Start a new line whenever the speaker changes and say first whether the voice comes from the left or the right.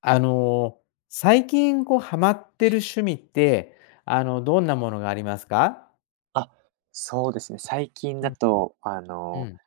left: あの、最近こうハマってる趣味って、どんなものがありますか？
right: あ、そうですね。最近
left: う
right: だ
left: ん、
right: と、
left: うん、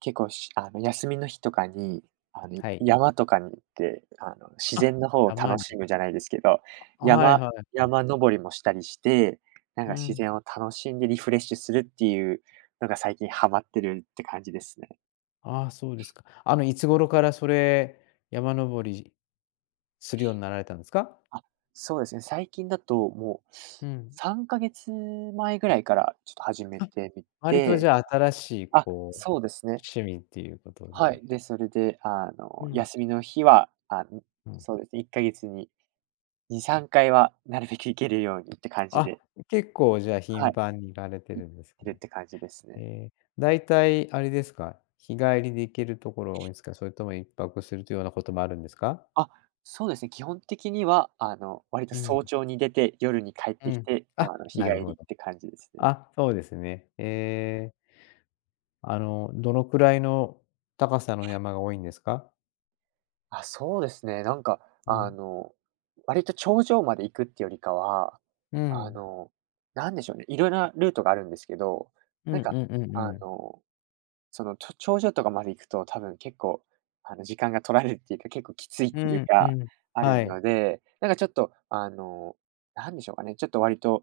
right: 結構し休みの日とかに、
left: はい。
right: 山とかに行って、自然
left: あ、
right: の方を
left: 山
right: 楽
left: に。
right: しむじゃないですけど、
left: はい
right: 山
left: はいはい。
right: 山登りもしたりして、なん
left: う
right: か自
left: ん。
right: 然を楽しんでリフレッシュするっていうのが最近ハマってるって感じですね。
left: ああ、そうですか。いつ頃からそれ、山登りするようになられたんですか？
right: あ、そうですね。最近だともう
left: うん。
right: 3ヶ月前ぐらいからちょっと始め
left: あ、
right: てみ
left: 割とじ
right: て、
left: ゃあ新しい
right: あ、
left: こう、
right: そうですね。
left: 趣味っていうこと
right: は
left: で。
right: い、で、それで、
left: うん、
right: 休みの日は、
left: うん。
right: そうですね、1ヶ月に2、3回はなるべく行けるようにって感じ
left: あ、
right: で、
left: 結構じゃあ
right: は
left: 頻
right: い、
left: 繁に行かれてるんです
right: いるっ
left: ね。
right: て感じです
left: え
right: ね。
left: え、大体あれですか、日帰りで行けるところが多いんですか？それとも一泊するというようなこともあるんですか？
right: あ、そうですね、基本的には、割と
left: うん、
right: 早朝に出て、夜に帰っ
left: う
right: てき
left: ん。
right: て、
left: あ、
right: 日
left: なる
right: 帰り
left: ほ
right: っ
left: ど。
right: て感じですね。
left: あ、そうですね。ええ、どのくらいの高さの山が多いんですか？
right: あ、そうですね、なんか、
left: う
right: あ
left: ん。
right: の、割と頂上まで行くってよりかは、
left: う
right: あ
left: ん。
right: の、なんでしょうね、いろいろなルートがあるんですけど、
left: う
right: な
left: んう
right: んか、
left: んうんう
right: あ
left: ん。
right: のその、頂上とかまで行くと、多分結構、時間が取られるっていうか、結構きついっ
left: う
right: ていう
left: んう
right: か、
left: ん。
right: ある
left: はい。
right: ので、なんかちょっと、なんでしょうかね、ちょっと割と、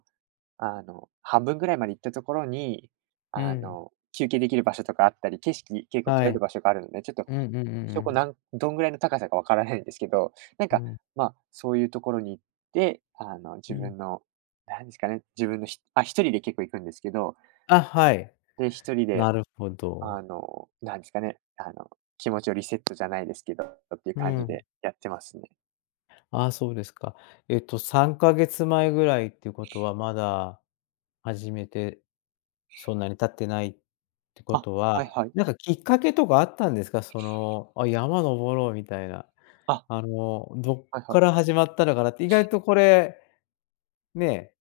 right: 半分ぐらいまで行ったところに、
left: うん。
right: 休憩できる場所とかあったり、景色結構
left: は
right: 取れ
left: い。
right: る場所があるので、ちょっと、
left: うんうんうん
right: そ
left: う
right: こ
left: ん。
right: どんぐらいの高さかわからないんですけど、なん
left: う
right: か、
left: ん、
right: まあ、そういうところに行って、
left: う
right: 自
left: ん。
right: 分の、なんですかね、自分の一人で結構行くんですけど、
left: あ、はい。
right: で、一人で
left: なるほど。
right: なんですかね、気持ちをリセットじゃないですけどっていう
left: う
right: 感じ
left: ん。
right: でやってますね。
left: ああ、そうですか。えっと、3ヶ月前ぐらいっていうことは、まだ始めてそんなに経ってないってこ
right: あ、
left: と
right: はい
left: は、
right: はい。
left: なんかきっかけとかあったんですか？その、あ、山登ろうみたいな。
right: あ、
left: どっ
right: はいは
left: から
right: い。
left: 始まったのかなって、意外とこれ、ね、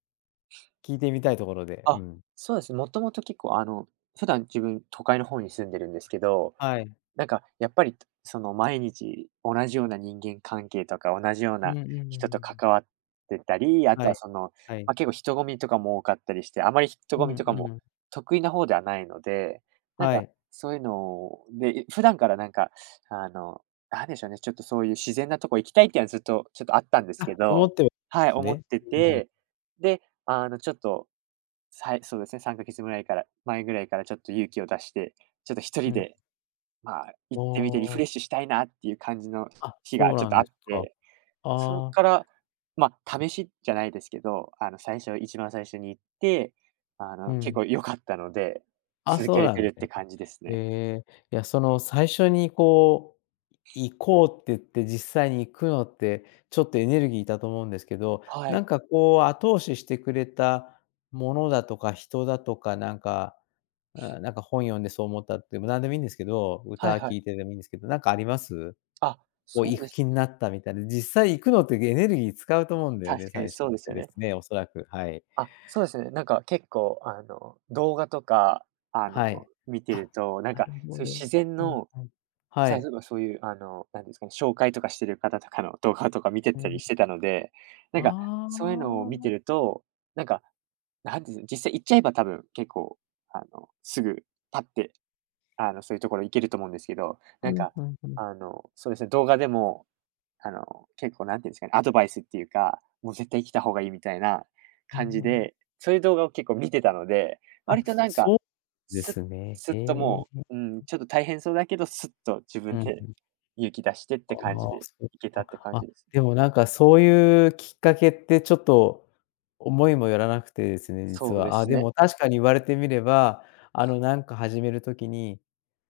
left: 聞いてみたいところで、う
right: あ、
left: ん。
right: そうですね、もともと結構普段自分都会の方に住んでるんですけど、
left: はい。
right: なんか、やっぱり、その、毎日同じような人間関係とか、同じよう
left: う
right: な
left: んうんうんう
right: 人と
left: ん。
right: 関わってたり、あと
left: は
right: は、
left: い。
right: その、
left: はい。
right: まあ、結構人混みとかも多かったりして、あまり人
left: う
right: 混
left: んう
right: みとかも
left: ん。
right: 得意な方ではないので、なん
left: は
right: か、
left: い。
right: そういうので、普段からなんか、あの、なんでしょうね、ちょっとそういう自然なとこ行きたいっていうのはずっとちょっとあったんです
left: あ、
right: け
left: 思
right: ど、
left: っては
right: は
left: で
right: い、
left: す
right: 思っ
left: ね。
right: て
left: うんうん。
right: て、で、ちょっと、はいそうですね、3ヶ月ぐらいから前ぐらいからちょっと勇気を出して、ちょっと一
left: う
right: 人
left: ん。
right: でまあ、行ってみてリフレッ
left: あ
right: シュしたいなっていう感じの
left: あ、あ、
right: 日
left: そ
right: が
left: う
right: ちょっ
left: なん
right: とあ
left: で
right: っ
left: すか。
right: て、それ
left: あ
right: か
left: あ。
right: ら、まあ、試しじゃないですけど、一番最初に行って、
left: う
right: 結
left: ん。
right: 構良かったので、
left: あ、
right: 続
left: そ
right: け
left: う
right: れ
left: な
right: て
left: ん
right: る
left: で
right: っ
left: す
right: て
left: ね。
right: 感じですね。
left: ええ。いや、その最初にこう、行こうって言って実際に行くのって、ちょっとエネルギーいったと思うんですけど、
right: は
left: な
right: い。
left: んかこう後押ししてくれたものだとか人だとか、なんか、あ、なんか本読んでそう思ったって、も何でもいいんですけど、
right: は
left: 歌
right: いは
left: 聴
right: い。
left: いてでもいいんですけど、なんかあります？
right: あ、
left: こう
right: そ
left: 行
right: うで
left: く
right: す。
left: 気になったみたいな、実際行くのってエネルギー使うと思うんだよ
right: 確
left: ね、
right: か
left: 最
right: に
left: 初
right: そ
left: っ
right: うです
left: て
right: よ
left: で
right: ね。
left: すね、おそらく、はい。
right: あ、そうですね。なんか結構、動画とか、
left: はい。
right: 見て
left: あ、
right: ると、なん
left: な
right: か
left: るほ
right: そういう自
left: ど。
right: 然
left: うん
right: の
left: うん。は
right: さい
left: い。
right: ぞそういう、なんですかね、紹介とかしてる方とかの動画とか見て
left: う
right: たり
left: ん。
right: してたので、なんか、
left: あ
right: そういうのを見てる
left: あ。
right: と、なんか、なんていうんです実際行っちゃえば多分結構、すぐパッて、そういうところ行けると思うんですけど、
left: う
right: なん
left: ん
right: か、
left: うんうん。
right: そうですね、動画でも、結構なんていうんですかね、アドバイスっていうか、もう絶対来た方がいいみたいな
left: うん
right: 感じ
left: うん。
right: で、そういう動画を結構見てたので、
left: あ、
right: 割となんか、
left: そうで
right: すっ
left: すね。
right: す
left: へ
right: っと
left: え。
right: もう、うん、ちょっと大変そうだけど、すっと自
left: う
right: 分
left: んう
right: で
left: ん。
right: 勇気出してっ
left: あ
right: て感じで
left: あ、そっ
right: 行けたって
left: か。
right: 感
left: あ、
right: じです。
left: でもなんかそういうきっかけってちょっと思いもよらなくてですね、実
right: そうで
left: は。あ、
right: す
left: で
right: ね。
left: も確かに言われてみれば、あのなんか始める時に、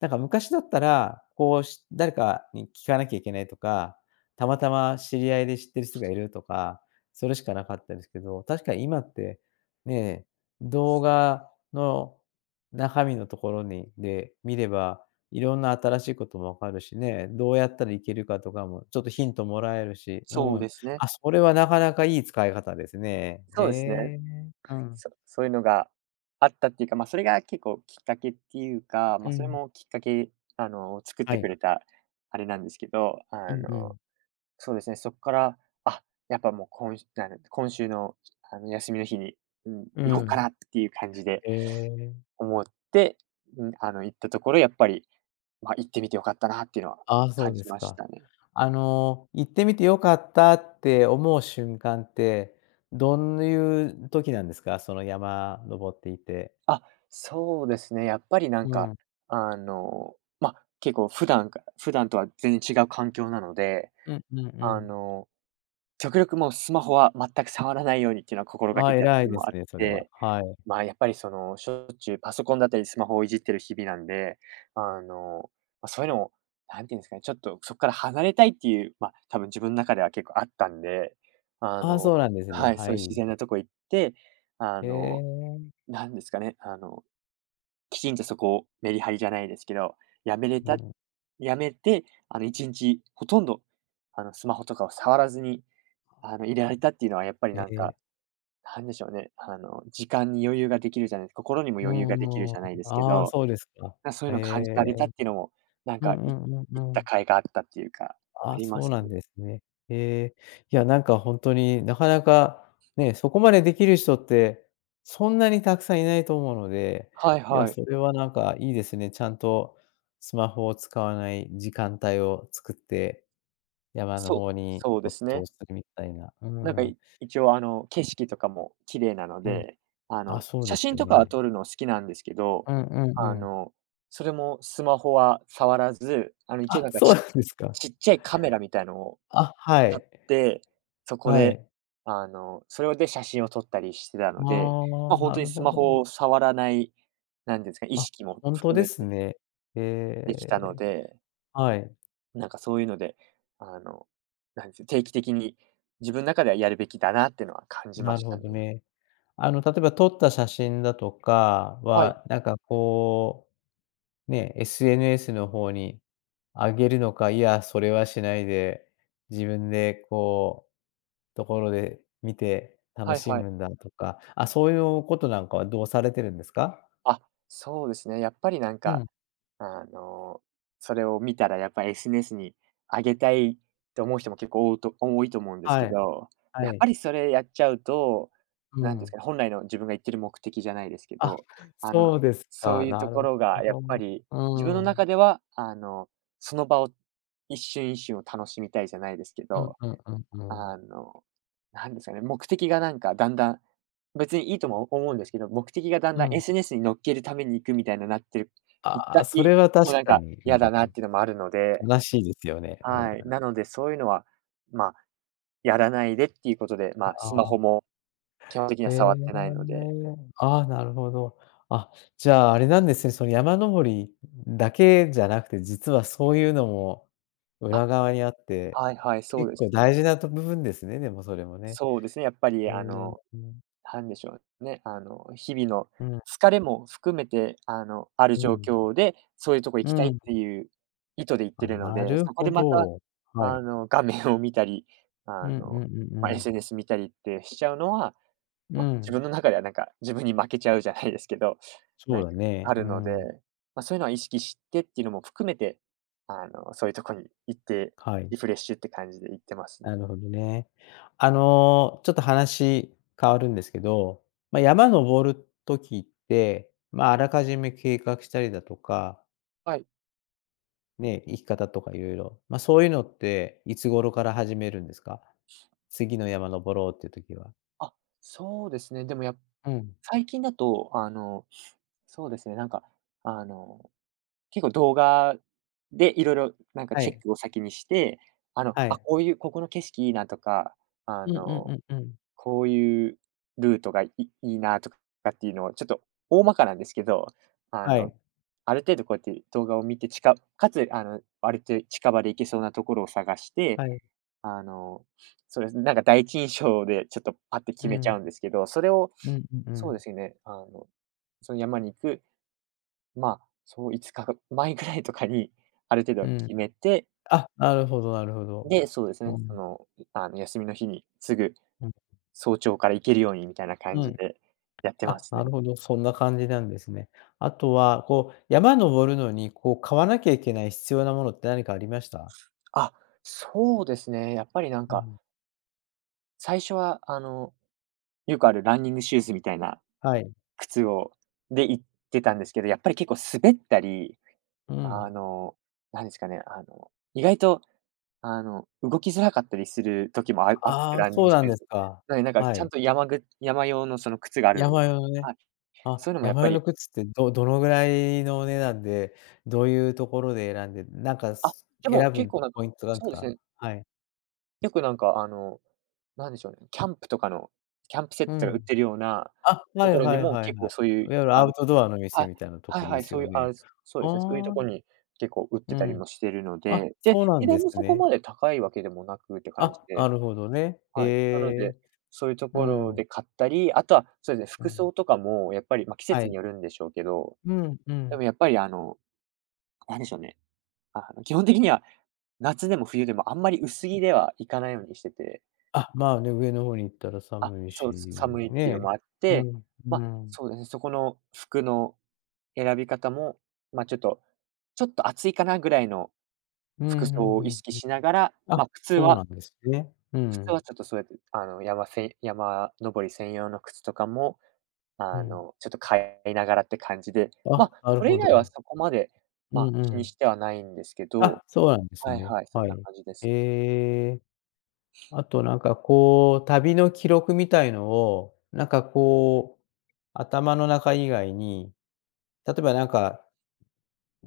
left: なんか昔だったら、こうし誰かに聞かなきゃいけないとか、たまたま知り合いで知ってる人がいるとか、それしかなかったですけど、確かに今って、ね、動画の中身のところにで見ればいろんな新しいことも分かるしね、どうやったらいけるかとかも、ちょっとヒントもらえるし、う
right: そう
left: ん。
right: ですね。
left: あ、それはなかなかいい使い方ですね。
right: そ
left: え
right: うですね。
left: え、うん。
right: そういうのがあったっていうか、まあ、それが結構きっかけっていうか、
left: う
right: まあ、それ
left: ん。
right: もきっかけ、作っ
left: は
right: てく
left: い。
right: れたあれなんですけど、
left: うんうん。
right: そうですね、そこから、あ、やっぱもう今週の、休みの日に、うん、
left: う
right: 行こっか
left: ん。
right: なっていう感じで
left: ええ。
right: 思って、ん、行ったところ、やっぱり、まあ、行ってみてよかったなっていうのは
left: ああ、そう
right: 感
left: で
right: じ
left: す
right: まし
left: か。
right: たね。
left: 行ってみて良かったって思う瞬間って、どんいう時なんですか？その山登っていて。
right: あ、そうですね、やっぱりなん
left: う
right: か、
left: ん。
right: あの、まあ、結構普段とは全然違う環境なので、
left: うんうんう
right: あ
left: ん。
right: の、極力もうスマホは全く触らないようにっていうのは心が
left: あ
right: け
left: あ、
right: てやっ
left: 偉
right: て
left: い
right: るの
left: で
right: も
left: す
right: あっ
left: ね、それは。
right: て、
left: はい。
right: まあ、やっぱりその、しょっちゅうパソコンだったりスマホをいじってる日々なんで、あの、まあ、そういうのを、なんていうんですかね、ちょっとそこから離れたいっていう、まあ、多分自分の中では結構あったんで、あ
left: ああ、
right: の
left: そうなんですね。
right: はい、
left: は
right: そういう自
left: い。
right: 然なとこ行って、あ
left: へ
right: の、
left: え。
right: なんですかね、きちんとそこをメリハリじゃないですけど、やめれ
left: う
right: た
left: ん。
right: やめて、1日ほとんど、スマホとかを触らずに、入れられたっていうのはやっぱり
left: え
right: なんか、
left: え、
right: なんでしょうね、時間に余裕ができるじゃない心にも
left: う
right: 余裕ができる
left: ん
right: じ
left: うん。
right: ゃないですけ
left: ああ、
right: ど、
left: そうですか。
right: そうい
left: え
right: うの感じられたっ
left: え。
right: ていうのも、なん
left: うん
right: か、
left: うんうん
right: 行っ
left: う
right: た
left: ん。
right: 甲斐があったっていうか、
left: あ
right: あ
left: あ、
right: りま
left: そう
right: す
left: なん
right: ね。
left: ですね。ええ。いや、なんかほんとになかなか、ね、そこまでできる人って、そんなにたくさんいないと思うので、
right: はい
left: いや、
right: はい。
left: それはなんかいいですね。ちゃんとスマホを使わない時間帯を作って、山の
right: そう、
left: 方に
right: そうで
left: 没
right: す
left: 頭
right: ね。
left: するみたいな。う
right: なんか、
left: ん。
right: 一応、景色とかも綺麗なの
left: うん。
right: で、
left: あ、そう
right: 写
left: です
right: 真
left: よ
right: とかは
left: ね。
right: 撮るの好きなんですけど、
left: うんうんう
right: あ
left: ん。
right: の、それもスマホは触らず、一応
left: あ、
right: なんか、
left: そうなんですか。
right: ちっちゃいカメラみたいのを
left: あ、は
right: 買
left: い。
right: って、そこ
left: は
right: で、
left: い。
right: それで写真を撮ったりしてたので、
left: ああ、
right: まあ、ほん
left: な
right: とに
left: る
right: ス
left: ほ
right: マ
left: ど。
right: ホを触らない、なんですか、意
left: あ、
right: 識も
left: ほんと
right: 含
left: で
right: め
left: す
right: て
left: ね。
right: でき
left: え
right: たの
left: え、
right: で、
left: はい、
right: なんかそういうので、あの、なんです、定期的に自分中ではやるべきだなってのは感じま
left: なる
right: し
left: ほ
right: たね。
left: どね。例えば撮った写真だとか
right: はい。
left: は、なんかこう、ね、SNS の方に上げるのか、いや、それはしないで、自分でこう、ところで見て楽
right: はい
left: し
right: はい。
left: むんだとか、あ、そういうことなんかはどうされてるんですか？
right: あ、そうですね。やっぱりなん
left: う
right: か、
left: ん、
right: あの、それを見たらやっぱり SNS に上げたいと思う人も結構多いと多いと思うんです
left: は
right: け
left: い、
right: ど、
left: は
right: やっ
left: い、
right: ぱりそれやっちゃうと、
left: う
right: なんです
left: ん。
right: かね、本来の自分が言ってる目的じゃないですけ
left: あ、
right: ど、あの、
left: そうです
right: そう
left: か。
right: いう
left: な
right: と
left: る
right: ころ
left: ほ
right: がやっぱ
left: ど。
right: り自分の
left: うん。
right: 中では、その場を一瞬一瞬を楽しみたいじゃないですけ
left: うん
right: ど、
left: うんうんうん。
right: あの、なんですかね、目的がなんかだんだん、別にいいとも思うんですけど、目的がだん
left: う
right: だん
left: ん。
right: SNS に乗っけるために行くみたいななってる、いっ
left: あ
right: た
left: あ、そ
right: い
left: れは
right: もう
left: 確
right: なん
left: か
right: か
left: に、う
right: 嫌
left: ん
right: だなっ
left: う
right: ていうのもあるので、
left: ん、悲しいですよね。うん。
right: はい。
left: あ
right: なのでそういうのは、まあ、やらないでっていうことで、まあ、スマ
left: あ、
right: ホも基本的に
left: へ
right: は触ってないの
left: え。
right: で。
left: ああ、なるほど。あ、じゃあ、あれなんですね、その山登りだけじゃなくて、実はそういうのも
right: あ、
left: 裏側にあって、
right: はいはい、そう
left: 結
right: です
left: 構
right: ね。
left: 大事なと部分ですね、でもそれもね。
right: そうですね、やっぱ
left: え
right: り
left: え、
right: あの
left: うん、
right: なんでしょうね、あの、日々の
left: うんうん。
right: 疲れも含めて、ある状況で、そういうとこ行きた
left: う
right: いっ
left: ん。
right: ていう意図で行っ
left: あ、
right: てるの
left: な
right: で、
left: る
right: そこ
left: ほ
right: でまた、
left: ど。はい。
right: 画面を見たり、
left: うん
right: あ
left: うん
right: の、
left: うんうん。
right: SNS 見たりってしちゃうのは、
left: う
right: ま、自分
left: ん。
right: の中ではなんか、自分に負けちゃうじゃないですけど、
left: そ
right: な
left: う
right: ん
left: だ
right: か
left: ね。
right: あ
left: う
right: るので、
left: ん。
right: ま、そういうのは意識してっていうのも含めて、そういうとこに行って、
left: はい。
right: リフレッシュって感じで行ってますね。
left: なるほどね。ちょっと話変わるんですけど、ま、山登る時って、ま、あらかじめ計画したりだとか、
right: はい。
left: ね、行き方とか色々、ま、そういうのって、いつ頃から始めるんですか？次の山登ろうっていう時は。
right: あ、そうですね。でもやっ
left: うん。
right: 最近だと、そうですね、なんか、あの、結構動画でいろいろなんか
left: は
right: チェッ
left: い。
right: クを先にして、
left: は
right: あ、
left: い。
right: こういう、ここの景色いいなとか、あ
left: うんうん
right: の、
left: うんうん。
right: こういうルートがいいなとかっていうのをちょっと大まかなんですけど、あ
left: は
right: の、
left: い。
right: ある程度こうやって動画を見て近かかつ、割と近場で行けそうなところを探して、
left: はい。
right: あの、そうですね、なんか第一印象でちょっとパッて
left: う
right: 決めちゃ
left: ん。
right: うんですけど、それを、
left: うんうんう
right: そうで
left: ん。
right: すね、その山に行く、まあ、そう5日前ぐらいとかにある程
left: う
right: 度
left: ん。
right: 決めて、
left: あ、なるほどなるほど。
right: で、そうですね、
left: うん。
right: 休みの日にすぐ
left: うん。
right: 早朝から行けるようにみたいな感
left: う
right: じ
left: ん。
right: でやってま
left: あ、
right: すね。
left: なるほど、そんな感じなんですね。あとは、こう、山登るのに、こう、買わなきゃいけない必要なものって何かありました？
right: あ、そうですね、やっぱりなん
left: う
right: か、
left: ん。
right: 最初はよくあるランニングシューズみたいな
left: はい。
right: 靴をで行ってたんですけど、やっぱり結構滑ったり
left: う
right: あ
left: ん。
right: の、なんですかね、あの、意外と、動きづらかったりする時もああって、
left: ああ、
right: ランニン
left: そう
right: グシ
left: なん
right: ュー
left: です
right: ズ。
left: か。
right: なので、なんか
left: は
right: ちゃん
left: い。
right: と山用のその靴があるんで
left: 山
right: す。
left: 用のね。
right: はい。
left: あ、
right: そういうのもやっ
left: 山
right: ぱ
left: 用の
right: り、
left: 靴ってどどのぐらいのお値段で、どういうところで選んで、なんか、
right: あ、
left: す
right: でも
left: 選
right: 結
left: ぶ
right: 構なんか、
left: ポイントなんす
right: そうです
left: か？
right: ね、
left: はい。
right: よくなんかあの、なんでしょうね、キャンプとかの、キャンプセッ
left: う
right: トが売っ
left: ん。
right: てるような
left: あ、は
right: と
left: い
right: ころに
left: はい
right: も
left: はいはい。
right: 結
left: い
right: 構
left: わ
right: そういう、
left: ゆる
right: あ
left: アウ
right: の
left: トドアの店
right: はい、
left: みたいなと
right: はい
left: ころ
right: は
left: で
right: い、
left: す
right: そう
left: よ
right: いう、
left: ね。
right: あ、そうですね、そういうと
left: あ
right: こ
left: あ、
right: に結構売って
left: う
right: たり
left: ん。
right: もしてるの
left: あ、
right: で、で、
left: そうな
right: 値
left: んで
right: 段
left: す
right: もそこ
left: ね。
right: まで高いわけでもなくって感じ
left: あ、な
right: で、
left: るほどね。へ
right: はい。なので、
left: え。
right: そういうと
left: う
right: ころ
left: ん、
right: で買ったり、あとは、そうですね、
left: う
right: 服
left: ん。
right: 装とかもやっぱり、まあ、季
left: は
right: 節
left: い。
right: によるんでしょうけど、
left: うん、う
right: で
left: ん。
right: もやっぱりあの、なんでしょうね、あの、基本的には夏でも冬でもあんまり薄着ではいかないようにしてて、
left: あ、まあね、上の方に行ったら
right: あ、
left: 寒い
right: そ
left: し、
right: う、寒いっていう
left: ね。
right: のもあっ
left: う
right: て、
left: ん、
right: ま
left: う
right: あ、
left: ん。
right: そうですね、そこの服の選び方も、まあ、ちょっと暑いかなぐらいの
left: うん、
right: 服
left: う
right: 装
left: んう
right: を意
left: ん
right: 識
left: うん。
right: しながら、
left: あ、
right: まあ、靴
left: そう
right: は
left: なんですね。う
right: 靴
left: ん、
right: はちょっとそうやって、あの、山せん山登り専用の靴とかも
left: うん。
right: ちょっと変えながらって感じで、
left: あ、
right: ま、
left: なる
right: それ
left: ほ
right: 以外は
left: ど。
right: そこまで、
left: う
right: ま、
left: んう
right: 気に
left: ん。
right: してはないんですけど、
left: あ、そうなんです
right: はい
left: ね。
right: はい、そん
left: は
right: な
left: い。
right: 感じですね。
left: ええ、あとなんかこう、旅の記録みたいのを、なんかこう、頭の中以外に、例えばなんか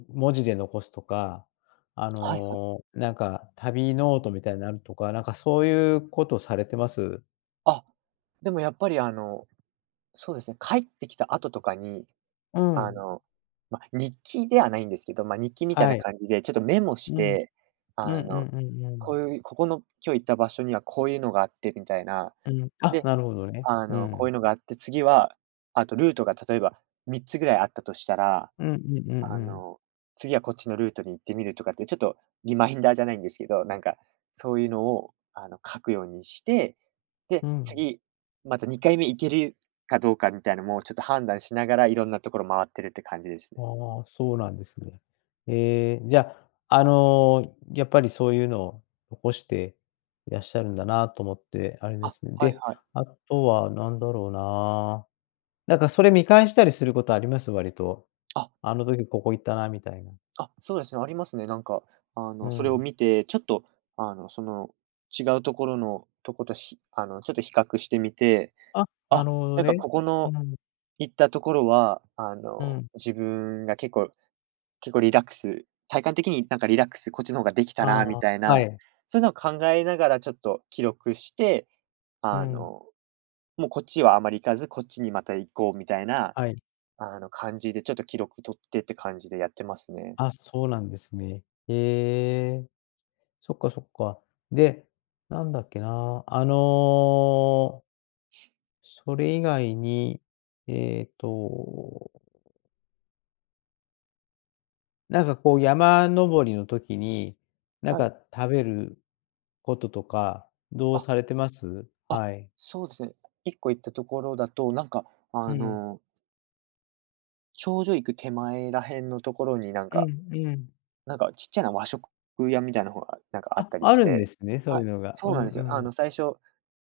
left: 文字で残すとか、
right: はいはい。
left: なんか旅ノートみたいなのとか、なんかそういうことされてます？
right: あ、でもやっぱりそうですね、帰ってきた後とかに、
left: う
right: あ
left: ん。
right: の、ま、日記ではないんですけど、ま、日記みたい
left: は
right: な
left: い。
right: 感じでちょっとメモし
left: うん。うん
right: て、
left: う
right: あの、
left: んうんうん。
right: こういう、ここの今日行った場所にはこういうのがあってみたいな、
left: うん。あ、
right: で、
left: なるほどね。う
right: こ
left: ん。
right: ういうのがあって、次は、あとルートが例えば3つぐらいあったとしたら
left: うんうんう
right: あ
left: んうん。
right: の、次はこっちのルートに行ってみるとかって、ちょっとリマインダーじゃないんですけど、なんかそういうのをあの書くようにして、で、
left: うん。
right: 次、また2回目行けるかどうかみたいなのもちょっと判断しながら、いろんなところ回ってるって感じですね。
left: ああ、そうなんですね。ええ、じゃあ、やっぱりそういうのを残していらっしゃるんだなと思って、あれで
right: あ、
left: すね。
right: はい
left: で、
right: はい。
left: あとは何だろうな。なんかそれ見返したりすることあります？割と。
right: あ、
left: あの時ここ行ったなみたいな。
right: あ、そうですね、ありますね。なんか、
left: う
right: それを
left: ん。
right: 見て、ちょっと、あの、その、違うところのとことしあの、ちょっと比較してみて、
left: あ、な
right: あ、
left: るほど
right: なん
left: ね。
right: かここ
left: う
right: の
left: ん、
right: 行ったところは、
left: うん。
right: 自分が結構リラックス、体感的になんかリラックス、こっちの方ができた
left: あ
right: なみ
left: あ、
right: たい
left: は
right: な、
left: い。
right: そういうのを考えながらちょっと記録して、
left: う
right: あ
left: ん、
right: の、もうこっちはあまり行かず、こっちにまた行こうみたいな、
left: はい。
right: 感じでちょっと記録取ってって感じでやってますね。
left: あ、そうなんですね。へえ、そっかそっか。で、なんだっけな、それ以外に、えっと、なんかこう山登りの時に、なん
right: はい。
left: か食べることとか、どう
right: あ、
left: されてます？
right: あ、
left: はい。
right: そうですね。1個行ったところだと、
left: う
right: あ
left: ん。
right: の、頂上行く手前ら辺のところになん
left: う
right: か、
left: んうん。
right: なんかちっちゃな和食屋みたいな方がなんかあっ
left: あ、
right: たり
left: あ
right: し
left: るんで
right: て、
left: すね、そう
right: は
left: いう
right: い、
left: のが。
right: そ
left: う
right: うな
left: ん
right: ん
left: う
right: ですよ。
left: ん。
right: 最初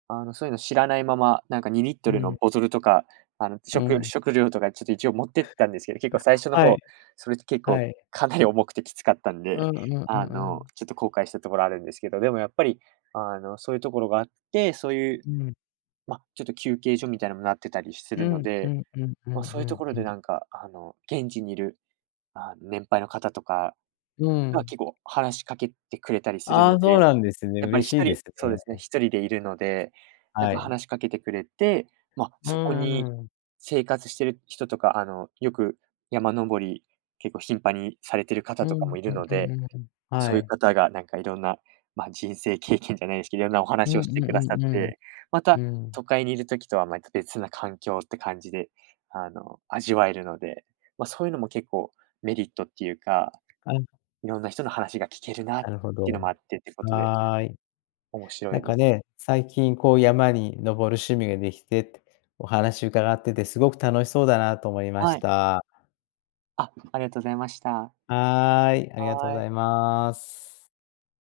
right: そういうの知らないまま、なんか2リッ
left: う
right: トルの
left: ん、
right: ボトルとか、あの、
left: うん。
right: 食料とかちょっと一応持ってったんですけど、結構最初の
left: は
right: 方、
left: い、
right: それって結
left: は
right: 構
left: い。
right: かなり重くてきつかったん
left: う
right: で、
left: んうんうんうん。
right: ちょっと後悔したところあるんですけど、でもやっぱり、そういうところがあって、そういう、
left: うん。
right: ま、ちょっと休憩所みたいなのもなってたりす
left: う
right: るの
left: んう
right: で、
left: んうんう
right: ま、
left: ん
right: そ
left: う
right: ういうと
left: ん
right: ころ
left: う
right: で
left: ん。
right: なんか、あの、現地にいる、年配の方とか
left: う
right: が
left: ん。
right: 結構話しかけてくれたりする
left: あ
right: の
left: あ、そう
right: で、
left: なんですね。
right: やっぱり
left: 嬉
right: 一
left: しいで
right: 人
left: す
right: そうですね、
left: ね。
right: 一人でいるので、なん
left: は
right: か
left: い。
right: 話しかけてくれて、ま、
left: う
right: そこ
left: ん
right: に
left: うん。
right: 生活してる人とか、あの、よく山登り、結構頻繁にされてる
left: う
right: 方とか
left: んう
right: も
left: ん
right: いるの
left: うん
right: で、
left: うん。うん。は
right: そういう
left: い。
right: 方がなんかいろんな、ま、人生経験じゃないですけど、いろんなお
left: うん
right: 話を
left: う
right: し
left: ん
right: てくだ
left: う
right: さっ
left: んうん。
right: て、また
left: うん。
right: 都会にいる時とはまた別な環境って感じで、味わえるので、ま、そういうのも結構メリットっていうか、
left: あ、
right: いろんな人の話が聞けるなっ
left: な
right: て
left: るほ
right: いうの
left: ど。
right: もあってってことで、
left: はい。
right: 面白
left: なん
right: いで
left: か
right: す。
left: ね、最近こう山に登る趣味ができてって、お話伺っててすごく楽しそうだなと思いまし
right: はい。
left: た。
right: あ、ありがとうございました。
left: はーい、ありがとうご
right: は
left: ざ
right: い。
left: います。